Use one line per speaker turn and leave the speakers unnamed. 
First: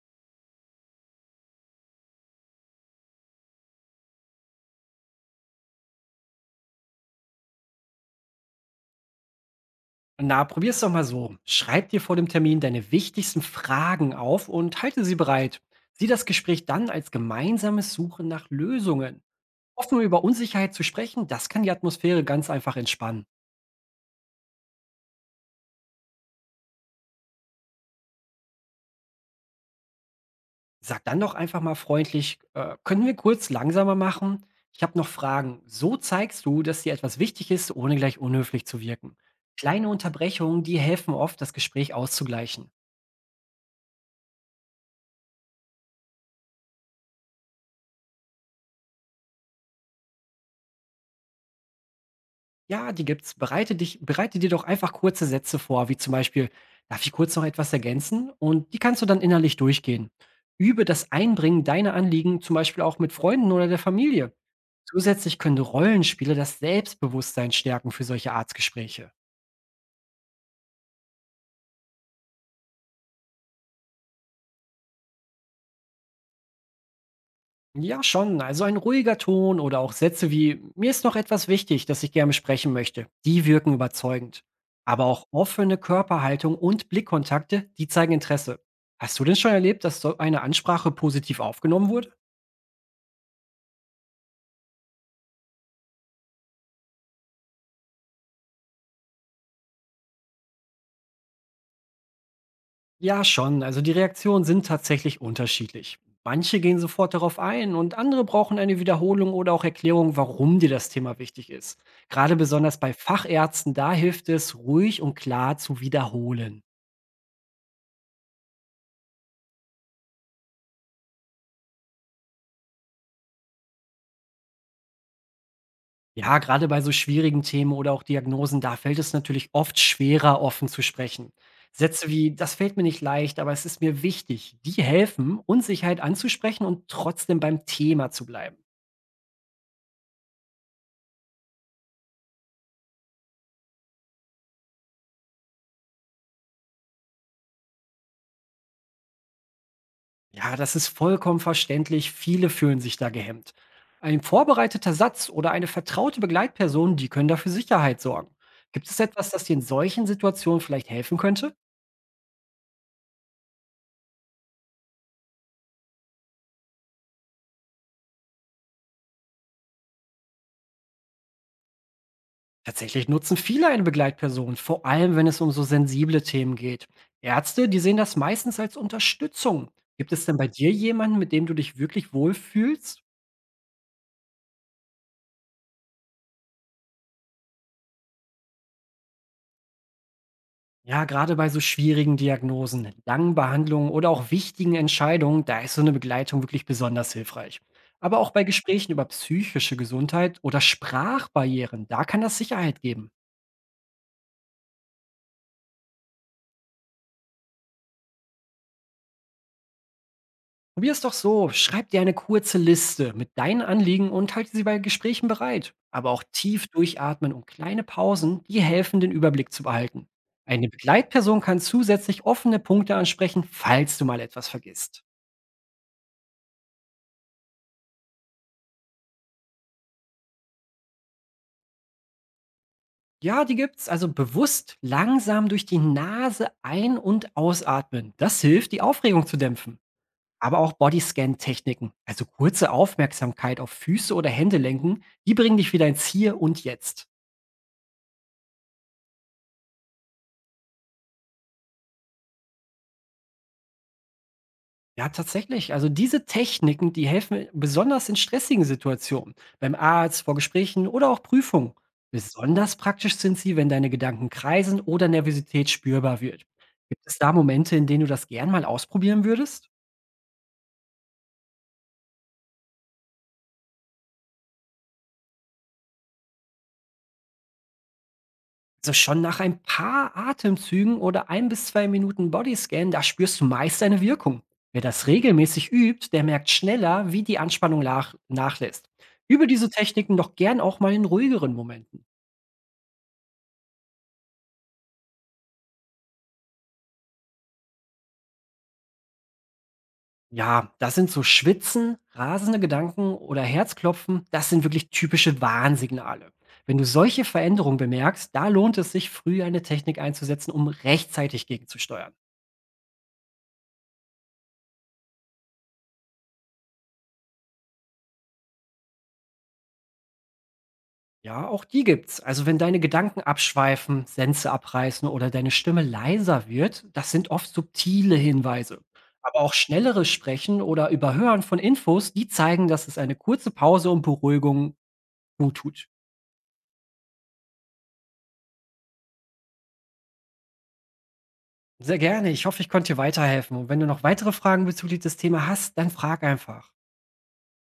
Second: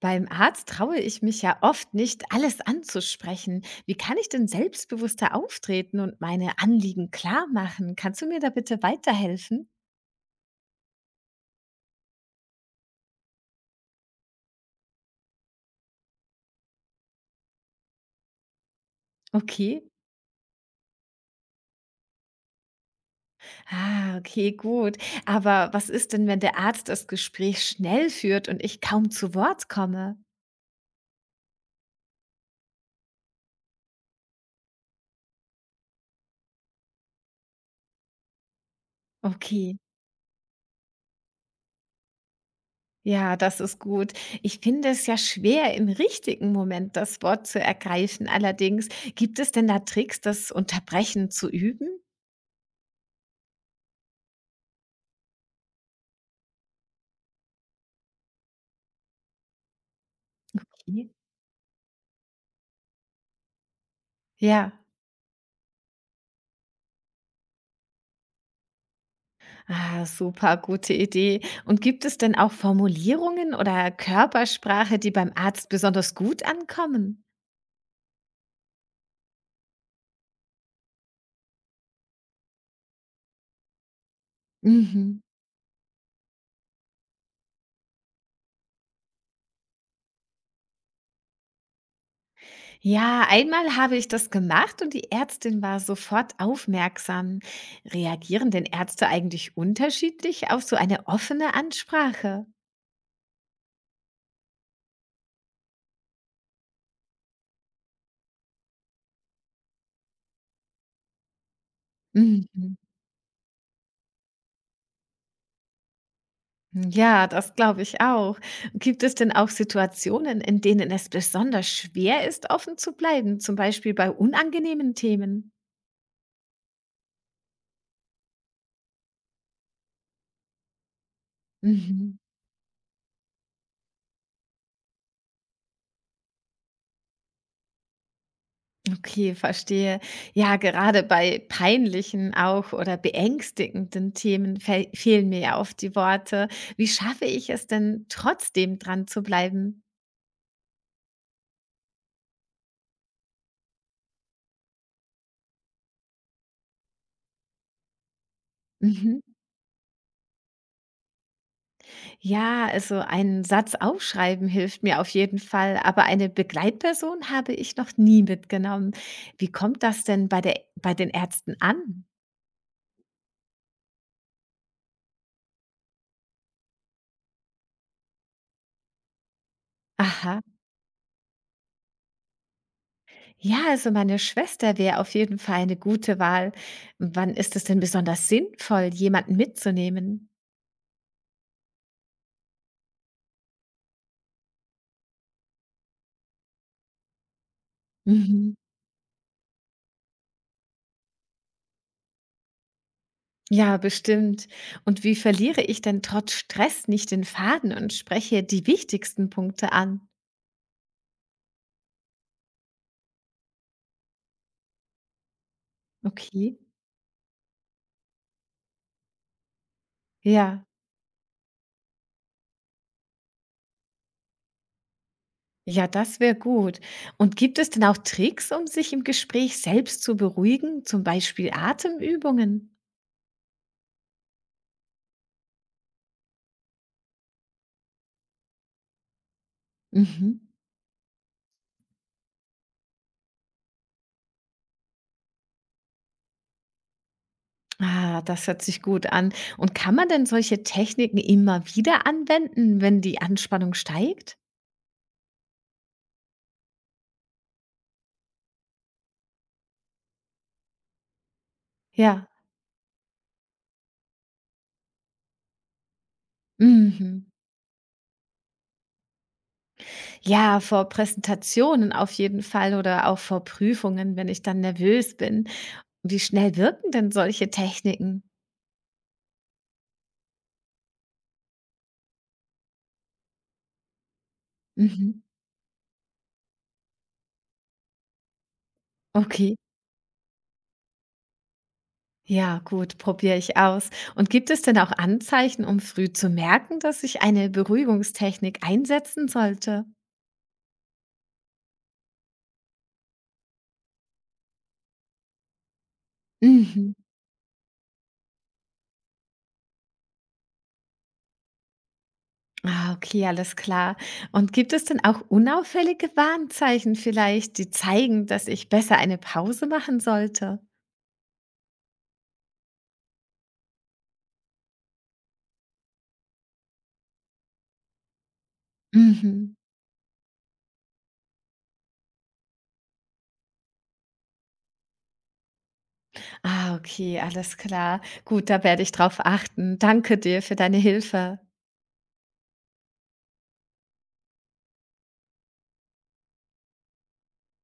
Beim Arzt traue ich mich ja oft nicht, alles anzusprechen. Wie kann ich denn selbstbewusster auftreten und meine Anliegen klar machen? Kannst du mir da bitte weiterhelfen?
Na, probier's doch mal so. Schreib dir vor dem Termin deine wichtigsten Fragen auf und halte sie bereit. Sieh das Gespräch dann als gemeinsames Suchen nach Lösungen.
Okay.
Offen über Unsicherheit zu sprechen, das kann die Atmosphäre ganz einfach entspannen.
Ah, okay, gut. Aber was ist denn, wenn der Arzt das Gespräch schnell führt und ich kaum zu Wort komme?
Sag dann doch einfach mal freundlich, können wir kurz langsamer machen? Ich habe noch Fragen. So zeigst du, dass dir etwas wichtig ist, ohne gleich unhöflich zu wirken.
Okay.
Kleine Unterbrechungen, die helfen oft, das Gespräch auszugleichen.
Ja, das ist gut. Ich finde es ja schwer, im richtigen Moment das Wort zu ergreifen. Allerdings, gibt es denn da Tricks, das Unterbrechen zu üben?
Ja, die gibt's. Bereite dir doch einfach kurze Sätze vor, wie zum Beispiel: „Darf ich kurz noch etwas ergänzen?“ Und die kannst du dann innerlich durchgehen. Übe
Okay.
das Einbringen deiner Anliegen zum Beispiel auch mit Freunden oder der Familie.
Ja.
Zusätzlich können Rollenspiele das Selbstbewusstsein stärken für solche Arztgespräche.
Ah, super gute Idee. Und gibt es denn auch Formulierungen oder Körpersprache, die beim Arzt besonders gut ankommen?
Ja, schon. Also ein ruhiger Ton oder auch Sätze wie Mir ist noch etwas wichtig, das ich gerne sprechen möchte. Die wirken überzeugend. Aber
Mhm.
auch offene Körperhaltung und Blickkontakte, die zeigen Interesse. Hast du denn schon erlebt, dass so eine Ansprache positiv aufgenommen wurde?
Ja, einmal habe ich das gemacht und die Ärztin war sofort aufmerksam. Reagieren denn Ärzte eigentlich unterschiedlich auf so eine offene Ansprache?
Ja, schon. Also die Reaktionen sind tatsächlich unterschiedlich. Manche gehen sofort darauf ein und andere brauchen eine Wiederholung oder auch Erklärung, warum dir das Thema wichtig ist. Gerade
Mhm.
besonders bei Fachärzten, da hilft es, ruhig und klar zu wiederholen.
Ja, das glaube ich auch. Gibt es denn auch Situationen, in denen es besonders schwer ist, offen zu bleiben, zum Beispiel bei unangenehmen Themen?
Ja, gerade bei so schwierigen Themen oder auch Diagnosen, da fällt es natürlich oft schwerer, offen zu sprechen. Sätze
Mhm.
wie, das fällt mir nicht leicht, aber es ist mir wichtig, die helfen, Unsicherheit anzusprechen und trotzdem beim Thema zu bleiben.
Okay, verstehe. Ja, gerade bei peinlichen auch oder beängstigenden Themen fe fehlen mir ja oft die Worte. Wie schaffe ich es denn trotzdem dran zu bleiben?
Ja, das ist vollkommen verständlich. Viele fühlen sich da gehemmt. Ein vorbereiteter Satz oder eine vertraute Begleitperson, die können dafür Sicherheit sorgen. Gibt es
Mhm.
etwas, das dir in solchen Situationen vielleicht helfen könnte?
Ja, also einen Satz aufschreiben hilft mir auf jeden Fall, aber eine Begleitperson habe ich noch nie mitgenommen. Wie kommt das denn bei den Ärzten an?
Tatsächlich nutzen viele eine Begleitperson, vor allem wenn es um so sensible Themen geht. Ärzte, die sehen das meistens als Unterstützung. Gibt es denn
Aha.
bei dir jemanden, mit dem du dich wirklich wohlfühlst?
Ja, also meine Schwester wäre auf jeden Fall eine gute Wahl. Wann ist es denn besonders sinnvoll, jemanden mitzunehmen?
Ja, gerade bei so schwierigen Diagnosen, langen Behandlungen oder auch wichtigen Entscheidungen, da ist so eine Begleitung wirklich besonders hilfreich. Aber auch bei
Mhm.
Gesprächen über psychische Gesundheit oder Sprachbarrieren, da kann das Sicherheit geben.
Ja, bestimmt. Und wie verliere ich denn trotz Stress nicht den Faden und spreche die wichtigsten Punkte an?
Probier's doch so. Schreib dir eine kurze Liste mit deinen Anliegen und halte sie bei Gesprächen bereit. Aber auch
Okay.
tief durchatmen und kleine Pausen, die helfen, den Überblick zu behalten.
Ja.
Eine Begleitperson kann zusätzlich offene Punkte ansprechen, falls du mal etwas vergisst.
Ja, das wäre gut. Und gibt es denn auch Tricks, um sich im Gespräch selbst zu beruhigen, zum Beispiel Atemübungen?
Ja, die gibt's. Also bewusst langsam durch die Nase ein- und ausatmen. Das hilft, die Aufregung zu dämpfen.
Mhm.
Aber auch Bodyscan-Techniken, also kurze Aufmerksamkeit auf Füße oder Hände lenken, die bringen dich wieder ins Hier und Jetzt.
Ah, das hört sich gut an. Und kann man denn solche Techniken immer wieder anwenden, wenn die Anspannung steigt?
Ja, tatsächlich. Also diese Techniken, die helfen besonders in stressigen Situationen, beim Arzt, vor Gesprächen oder auch Prüfungen.
Ja.
Besonders praktisch sind sie, wenn deine Gedanken kreisen oder Nervosität spürbar wird. Gibt es
Mhm.
da Momente, in denen du das gern mal ausprobieren würdest?
Ja, vor Präsentationen auf jeden Fall oder auch vor Prüfungen, wenn ich dann nervös bin. Wie schnell wirken denn solche Techniken?
Also schon nach ein paar Atemzügen oder 1 bis 2 Minuten Bodyscan, da spürst du meist eine Wirkung. Wer das
Mhm.
regelmäßig übt, der merkt schneller, wie die Anspannung nachlässt. Übe
Okay.
diese Techniken doch gern auch mal in ruhigeren Momenten.
Ja, gut, probiere ich aus. Und gibt es denn auch Anzeichen, um früh zu merken, dass ich eine Beruhigungstechnik einsetzen sollte?
Ja, das sind so Schwitzen, rasende Gedanken oder Herzklopfen, das sind wirklich typische Warnsignale. Wenn du
Mhm.
solche Veränderungen bemerkst, da lohnt es sich, früh eine Technik einzusetzen, um rechtzeitig gegenzusteuern.
Ah, okay, alles klar. Und gibt es denn auch unauffällige Warnzeichen vielleicht, die zeigen, dass ich besser eine Pause machen sollte?
Ja, auch die gibt's. Also wenn deine Gedanken abschweifen, Sense abreißen oder deine Stimme leiser wird, das sind oft subtile Hinweise. Aber auch
Mhm.
schnelleres Sprechen oder Überhören von Infos, die zeigen, dass es eine kurze Pause und Beruhigung gut tut.
Ah, okay, alles klar. Gut, da werde ich drauf achten. Danke dir für deine Hilfe.
Sehr gerne. Ich hoffe, ich konnte dir weiterhelfen. Und wenn du noch weitere Fragen bezüglich des Themas hast, dann frag einfach.